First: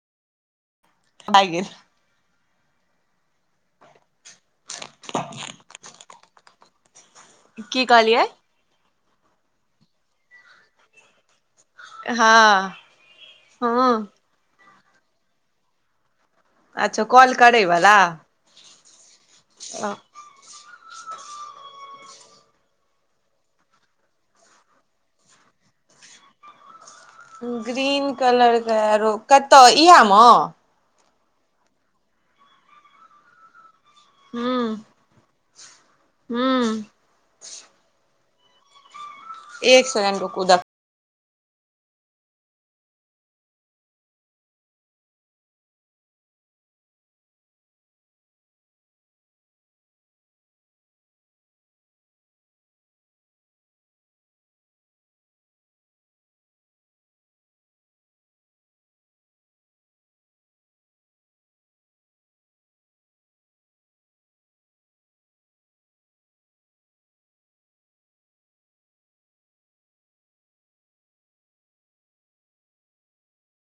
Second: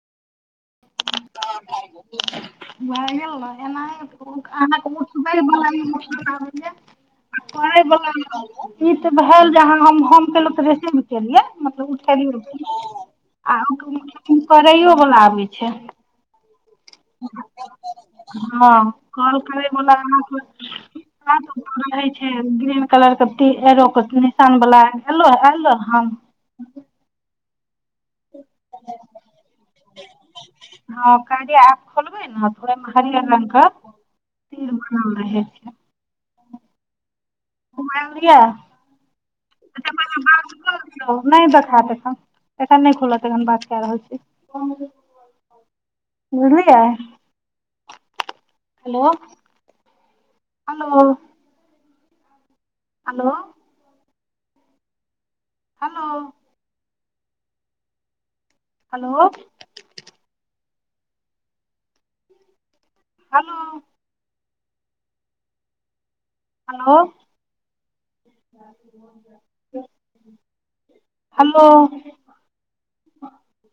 आए गेल भगेलन एना, ओ अना कतऽ च? कोहय की कहलियै ई तऽ भेल जे अहाँ हम हम केलहुँ तऽ बेसी। गेलियै, मतलब उठेलियै, हँ आ हँ करैवला आबै नहि छै। अच्छा कॉल करैवला हँ, करबैवला। ओ रहै छै ग्रीन कलरके तीर, एगो कऽवला निशानवाला एलो। ग्रीन कलरके आओर कतय एहिमे? हँ, काजे आब खोलबे ने तऽ ओहिमे हरियर रंगके तीर बनल रहै। छै हू किया एक सेकंड रूकु। नहि देखायत एखन एखन नहि खुलत एखन बात कए रहल छी बुझलियै hello hello hello hello hello hello hello hello